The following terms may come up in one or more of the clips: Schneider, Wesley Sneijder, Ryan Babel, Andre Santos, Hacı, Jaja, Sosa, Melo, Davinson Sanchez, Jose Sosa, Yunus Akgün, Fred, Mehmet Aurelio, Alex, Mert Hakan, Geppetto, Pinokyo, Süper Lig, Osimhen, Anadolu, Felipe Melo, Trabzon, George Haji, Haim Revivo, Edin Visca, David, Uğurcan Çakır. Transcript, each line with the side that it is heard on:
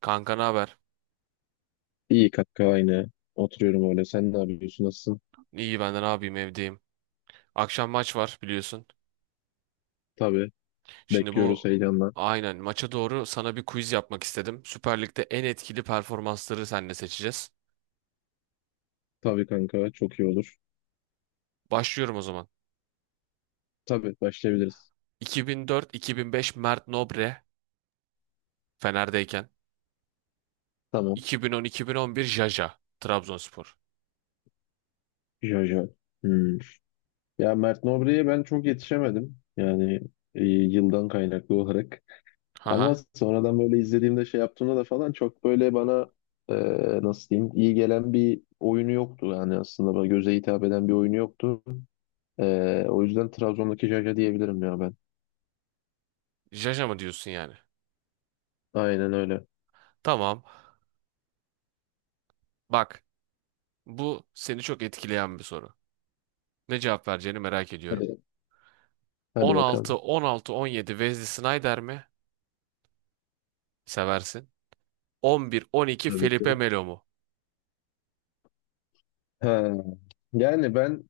right: Kanka ne haber?
left: İyi kanka aynı. Oturuyorum öyle. Sen ne yapıyorsun? Nasılsın?
right: İyi ben de ne yapayım, evdeyim. Akşam maç var biliyorsun.
left: Tabii.
right: Şimdi
left: Bekliyoruz heyecanla.
right: aynen maça doğru sana bir quiz yapmak istedim. Süper Lig'de en etkili performansları seninle seçeceğiz.
left: Tabii kanka çok iyi olur.
right: Başlıyorum o zaman.
left: Tabii başlayabiliriz.
right: 2004-2005 Mert Nobre, Fener'deyken.
left: Tamam.
right: 2010-2011 Jaja, Trabzonspor.
left: Jojo. Hmm. Ya Mert Nobre'ye ben çok yetişemedim. Yani yıldan kaynaklı olarak. Ama
right: Haha.
left: sonradan böyle izlediğimde şey yaptığımda da falan çok böyle bana e, nasıl diyeyim iyi gelen bir oyunu yoktu. Yani aslında bana göze hitap eden bir oyunu yoktu. O yüzden Trabzon'daki Jaja diyebilirim ya ben.
right: Jaja mı diyorsun yani?
left: Aynen öyle.
right: Tamam. Bak, bu seni çok etkileyen bir soru. Ne cevap vereceğini merak ediyorum.
left: Hadi, hadi
right: 16,
left: bakalım.
right: 16, 17 Wesley Sneijder mi? Seversin. 11-12
left: Tabii
right: Felipe
left: ki.
right: Melo mu?
left: Ha, yani ben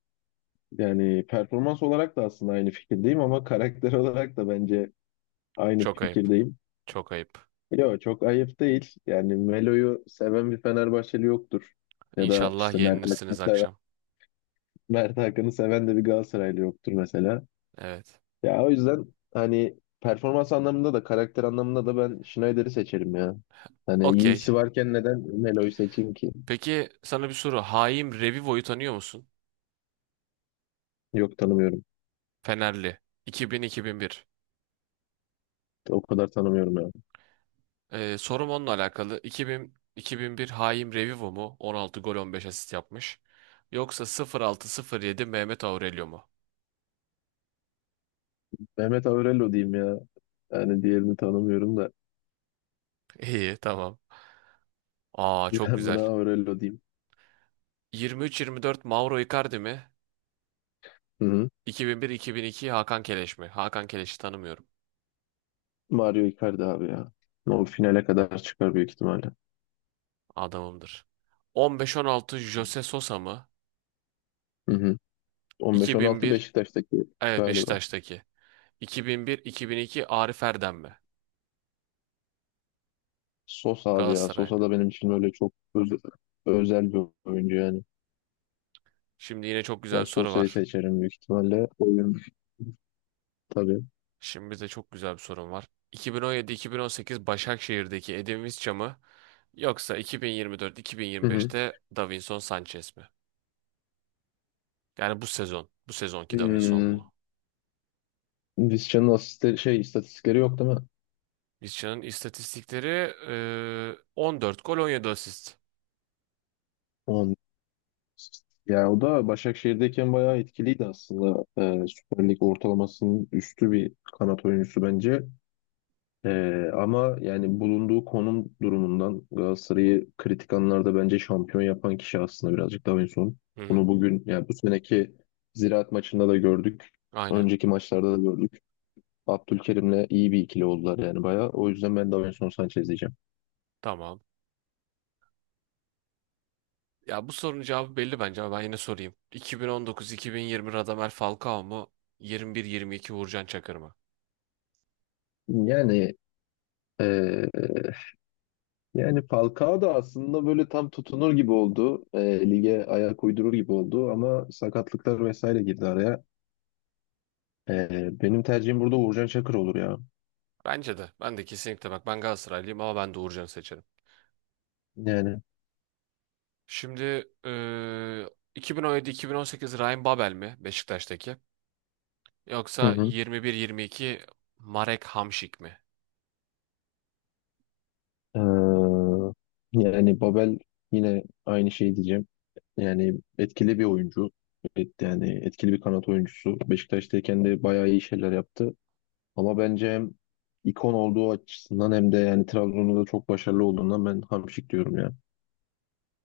left: yani performans olarak da aslında aynı fikirdeyim ama karakter olarak da bence aynı
right: Çok ayıp.
left: fikirdeyim.
right: Çok ayıp.
left: Yo, çok ayıp değil. Yani Melo'yu seven bir Fenerbahçeli yoktur. Ya da
right: İnşallah
left: işte Mert Hakan'ı
right: yenilirsiniz
left: seven,
right: akşam.
left: Mert Hakan'ı seven de bir Galatasaraylı yoktur mesela.
right: Evet.
left: Ya o yüzden hani performans anlamında da karakter anlamında da ben Schneider'i seçerim ya. Hani
right: Okey.
left: iyisi varken neden Melo'yu seçeyim ki?
right: Peki, sana bir soru. Haim Revivo'yu tanıyor musun?
left: Yok, tanımıyorum.
right: Fenerli. 2000-2001.
left: O kadar tanımıyorum ya.
right: Sorum onunla alakalı. Bin iki bin-iki bin bir Haim Revivo mu? 16 gol 15 asist yapmış. Yoksa 06 yedi Mehmet Aurelio mu?
left: Mehmet Aurelio diyeyim ya. Yani diğerini tanımıyorum da
right: İyi, tamam. Aa, çok
left: ben
right: güzel.
left: buna Aurelio diyeyim.
right: 23-24 Mauro Icardi mi?
left: Hı hı.
right: 2001-2002 Hakan Keleş mi? Hakan Keleş'i tanımıyorum.
left: Mario Icardi abi ya. O finale kadar çıkar büyük ihtimalle.
right: Adamımdır. 15-16 Jose Sosa mı?
left: Hı hı. 15-16
right: 2001,
left: Beşiktaş'taki
right: evet,
left: galiba.
right: Beşiktaş'taki. 2001-2002 Arif Erdem mi?
left: Sosa abi ya. Sosa
right: Galatasaray'da.
left: da benim için öyle çok özel bir oyuncu yani.
right: Şimdi yine çok güzel
left: Ben
right: bir soru
left: Sosa'yı
right: var.
left: seçerim büyük ihtimalle. Oyun tabii.
right: Şimdi de çok güzel bir sorum var. 2017-2018 Başakşehir'deki Edin Visca mı? Yoksa
left: Hı hı.
right: 2024-2025'te Davinson Sanchez mi? Yani bu sezon. Bu sezonki Davinson
left: Hmm.
right: mu?
left: Vizcan'ın asist şey istatistikleri yok değil mi?
right: Visca'nın istatistikleri 14 gol 17 asist.
left: Ya o da Başakşehir'deyken bayağı etkiliydi aslında. Süper Lig ortalamasının üstü bir kanat oyuncusu bence. Ama yani bulunduğu konum durumundan Galatasaray'ı kritik anlarda bence şampiyon yapan kişi aslında birazcık daha en son.
right: Hı hı,
left: Bunu bugün yani bu seneki Ziraat maçında da gördük.
right: aynen.
left: Önceki maçlarda da gördük. Abdülkerim'le iyi bir ikili oldular yani bayağı. O yüzden ben Davinson Sanchez diyeceğim.
right: Tamam. Ya, bu sorunun cevabı belli bence ama ben yine sorayım. 2019-2020 Radamel Falcao mu? 21-22 Uğurcan Çakır mı?
left: Yani ee, yani Falcao da aslında böyle tam tutunur gibi oldu. Lige ayak uydurur gibi oldu ama sakatlıklar vesaire girdi araya. Benim tercihim burada Uğurcan Çakır olur ya.
right: Bence de. Ben de kesinlikle, bak, ben Galatasaraylıyım ama ben de Uğurcan'ı seçerim.
left: Yani.
right: Şimdi eee 2017-2018 Ryan Babel mi, Beşiktaş'taki?
left: Hı
right: Yoksa
left: hı.
right: 21-22 Marek Hamšík mi?
left: Yani Babel yine aynı şey diyeceğim. Yani etkili bir oyuncu. Evet, yani etkili bir kanat oyuncusu. Beşiktaş'tayken de bayağı iyi şeyler yaptı. Ama bence hem ikon olduğu açısından hem de yani Trabzon'da da çok başarılı olduğundan ben hamşik diyorum ya.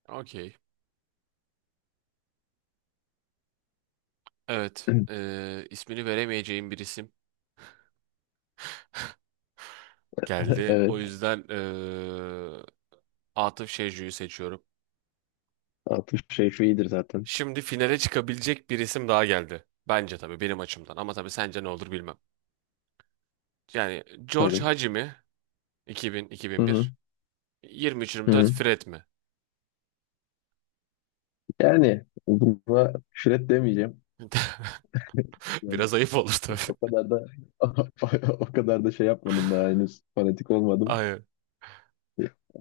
right: Okey. Evet. İsmini veremeyeceğim bir isim geldi. O
left: Evet.
right: yüzden Atıf Şecu'yu seçiyorum.
left: Altın Şerifi iyidir zaten.
right: Şimdi finale çıkabilecek bir isim daha geldi. Bence, tabii, benim açımdan. Ama tabii sence ne olur bilmem. Yani George
left: Tabii.
right: Haji mi?
left: Hı hı.
right: 2000-2001.
left: Hı
right: 23-24
left: hı.
right: Fred mi?
left: Yani buna şüret demeyeceğim. Yani
right: Biraz ayıp olur tabii.
left: o kadar da o kadar da şey yapmadım daha henüz fanatik olmadım.
right: Aynen.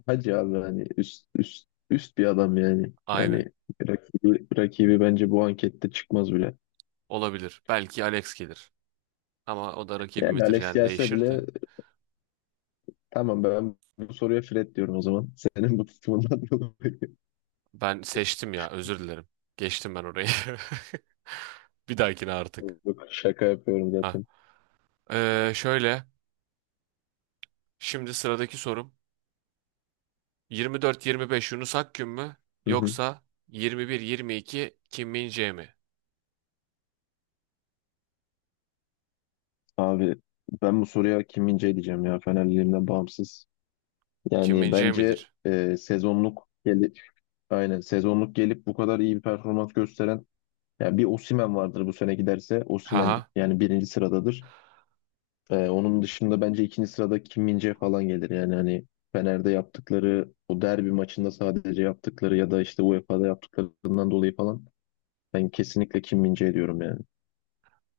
left: Hacı abi hani üst üst üst bir adam yani.
right: Aynen.
left: Yani rakibi bence bu ankette çıkmaz bile.
right: Olabilir. Belki Alex gelir. Ama o da
left: Yani
right: rakibimizdir
left: Alex
right: yani,
left: gelse
right: değişir
left: bile
right: de.
left: tamam, ben bu soruya Fred diyorum o zaman. Senin bu tutumundan dolayı.
right: Ben seçtim ya, özür dilerim. Geçtim ben orayı. Bir dahakine artık.
left: Yok, şaka yapıyorum
right: Ha.
left: zaten.
right: Şöyle. Şimdi sıradaki sorum. 24-25. Yunus Akgün mü? Yoksa yirmi 22 Kim Min-jae mi?
left: Abi ben bu soruya kim Min-jae diyeceğim ya, Fenerliliğimden bağımsız.
right: Kim
left: Yani
right: Min-jae
left: bence
right: midir?
left: sezonluk gelip aynen sezonluk gelip bu kadar iyi bir performans gösteren yani bir Osimhen vardır, bu sene giderse Osimhen
right: Haha.
left: yani birinci sıradadır. Onun dışında bence ikinci sırada Kim min falan gelir. Yani hani Fener'de yaptıkları o derbi maçında sadece yaptıkları ya da işte UEFA'da yaptıklarından dolayı falan ben kesinlikle Kim min diyorum yani.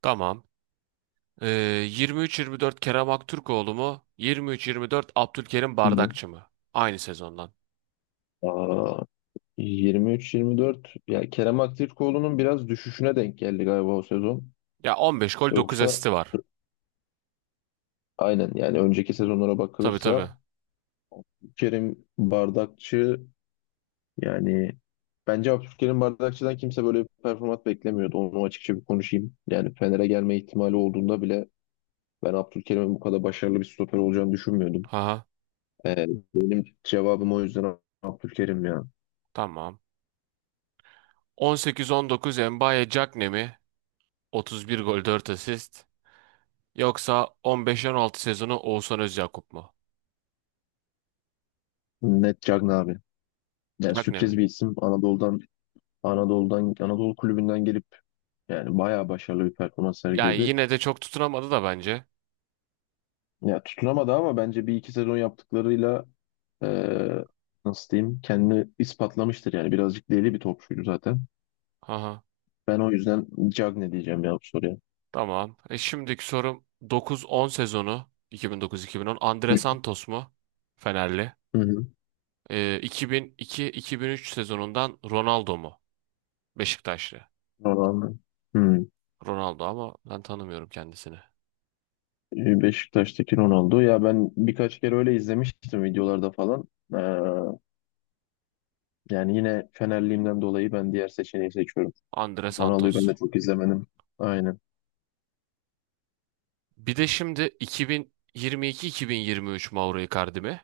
right: Tamam. Ee, yirmi üç yirmi dört Kerem Aktürkoğlu mu? 23-24 Abdülkerim
left: Hı hı.
right: Bardakçı mı? Aynı sezondan.
left: Aa, 23-24 ya Kerem Aktürkoğlu'nun biraz düşüşüne denk geldi galiba o sezon.
right: Ya, 15 gol dokuz
left: Yoksa
right: asisti var.
left: aynen yani önceki sezonlara
right: Tabii tabii.
left: bakılırsa Kerim Bardakçı, yani bence Abdülkerim Bardakçı'dan kimse böyle bir performans beklemiyordu. Onu açıkça bir konuşayım. Yani Fener'e gelme ihtimali olduğunda bile ben Abdülkerim'in bu kadar başarılı bir stoper olacağını düşünmüyordum.
right: Haha.
left: Ee, Benim cevabım o yüzden Abdülkerim ya.
right: Tamam. 18-19 Mbaye Diagne mi? 31 gol 4 asist. Yoksa 15-16 sezonu Oğuzhan Özyakup mu?
left: Net Cagna abi. Yani
right: Diagne mi?
left: sürpriz bir isim. Anadolu kulübünden gelip yani bayağı başarılı bir performans
right: Ya
left: sergiledi.
right: yine de çok tutunamadı da bence.
left: Ya tutunamadı ama bence bir iki sezon yaptıklarıyla eee, nasıl diyeyim kendini ispatlamıştır yani. Birazcık deli bir topçuydu zaten.
right: Haha.
left: Ben o yüzden Cagne diyeceğim ya bu soruya.
right: Tamam. Şimdiki sorum 9-10 sezonu 2009-2010 Andre
left: Hı
right: Santos mu? Fenerli.
left: hı.
right: 2002-2003 sezonundan Ronaldo mu? Beşiktaşlı.
left: Ronaldo. Hı.
right: Ronaldo, ama ben tanımıyorum kendisini.
left: Beşiktaş'taki Ronaldo. Ya ben birkaç kere öyle izlemiştim videolarda falan. Eee, Yani yine Fenerliğimden dolayı ben diğer seçeneği seçiyorum.
right: Andre
left: Ronaldo'yu ben de
right: Santos.
left: çok izlemedim. Aynen.
right: Bir de şimdi 2022-2023 Mauro Icardi mi?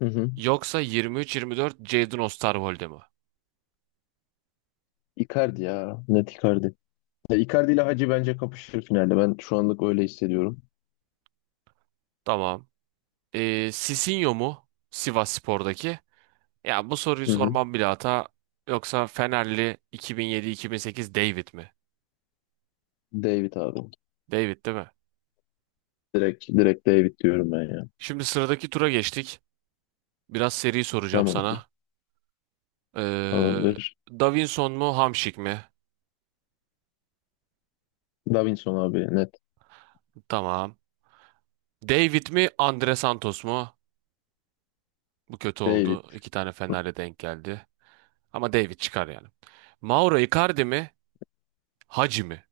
left: Hı hı.
right: Yoksa 23-24 Jadon Osterwolde mi?
left: Icardi ya. Net Icardi. Ya Icardi ile Hacı bence kapışır finalde. Ben şu anlık öyle hissediyorum.
right: Tamam. Sisinho mu? Sivasspor'daki. Ya, bu soruyu
left: Hı hı.
right: sormam bile hata. Yoksa Fenerli 2007-2008 David mi?
left: David abi.
right: David değil mi?
left: Direkt, direkt David diyorum ben ya.
right: Şimdi sıradaki tura geçtik. Biraz seri soracağım
left: Tamamdır.
right: sana. Ee,
left: Tamamdır.
right: Davinson mu, Hamşik mi?
left: Davinson abi net.
right: Tamam. David mi, Andre Santos mu? Bu kötü
left: David.
right: oldu. İki tane Fener'le denk geldi. Ama David çıkar yani. Mauro Icardi mi, Hacı mi?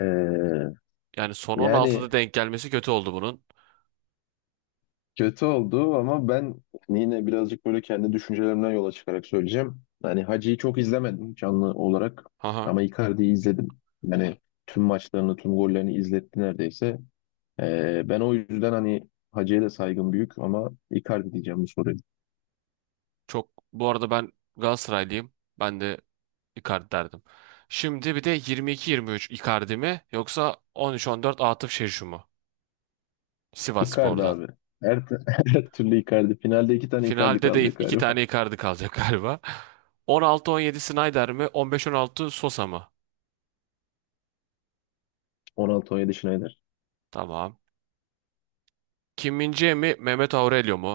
left: Ee,
right: Yani son 16'da
left: Yani
right: denk gelmesi kötü oldu bunun.
left: kötü oldu ama ben yine birazcık böyle kendi düşüncelerimden yola çıkarak söyleyeceğim. Yani Hacı'yı çok izlemedim canlı olarak ama Icardi'yi izledim. Yani tüm maçlarını, tüm gollerini izletti neredeyse. Ben o yüzden hani Hacı'ya da saygım büyük ama Icardi diyeceğim bu soruya.
right: Çok bu arada, ben Galatasaraylıyım. Ben de Icardi derdim. Şimdi bir de 22-23 Icardi mi, yoksa 13-14 Atıf Şeşu mu?
left: Icardi
right: Sivasspor'dan.
left: abi. Her, t- Her türlü Icardi. Finalde iki tane Icardi
right: Finalde de
left: kalacak
right: iki
left: galiba.
right: tane Icardi kalacak galiba. 16-17 Snyder mi? 15-16 Sosa mı?
left: Ronaldo, on 17 Schneider.
right: Tamam. Kim min mi? Mehmet Aurelio mu?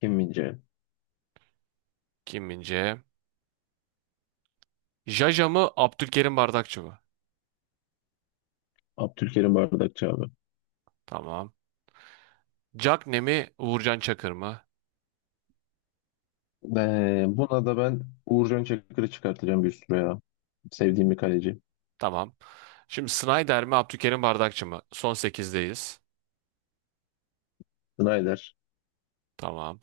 left: Kim Min-jae.
right: Kim min Jaja mı? Abdülkerim Bardakçı mı?
left: Abdülkerim Bardakçı abi.
right: Tamam. Cagne mi? Uğurcan Çakır mı?
left: Buna da ben Uğurcan Çakır'ı çıkartacağım bir üstüne ya. Sevdiğim bir kaleci.
right: Tamam. Şimdi Snyder mi? Abdülkerim Bardakçı mı? Son sekizdeyiz.
left: Schneider.
right: Tamam.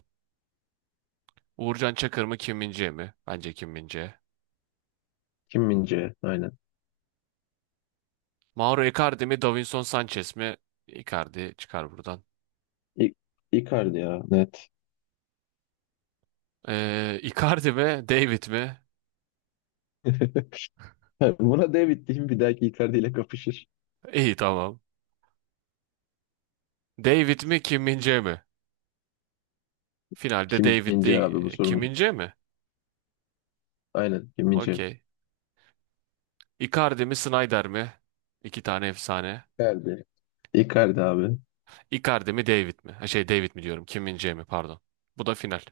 right: Uğurcan Çakır mı, Kim Min-jae mi? Bence Kim Min-jae.
left: Kim Min-jae. Aynen.
right: Mauro Icardi mi, Davinson Sanchez mi? Icardi çıkar buradan.
left: İ Icardi ya. Net.
right: Icardi mi, David mi?
left: Buna David diyeyim. Bir dahaki Icardi ile kapışır.
right: İyi, tamam. David mi, Kim Min-jae mi? Finalde
left: Kim
right: David'le
left: Min-jae abi bu
right: Kim
left: sorumlu.
right: Min-jae mi?
left: Aynen. Kim Min-jae.
right: Okey. Icardi mi, Snyder mi? İki tane efsane.
left: Icardi. Icardi abi.
right: Icardi mi, David mi? Ha, şey, David mi diyorum, Kim Min-jae mi, pardon. Bu da final.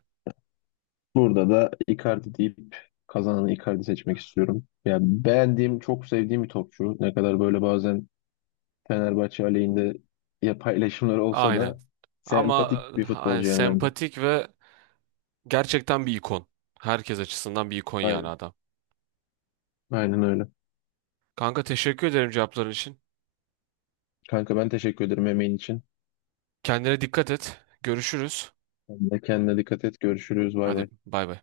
left: Burada da Icardi deyip kazananı Icardi seçmek istiyorum. Yani beğendiğim, çok sevdiğim bir topçu. Ne kadar böyle bazen Fenerbahçe aleyhinde ya paylaşımları olsa
right: Aynen.
left: da
right: Ama
left: sempatik bir futbolcu yani bence.
right: sempatik ve gerçekten bir ikon. Herkes açısından bir ikon yani,
left: Aynen.
right: adam.
left: Aynen öyle.
right: Kanka, teşekkür ederim cevapların için.
left: Kanka ben teşekkür ederim emeğin için.
right: Kendine dikkat et. Görüşürüz.
left: Sen de kendine dikkat et. Görüşürüz. Bay
right: Hadi
left: bay.
right: bay bay.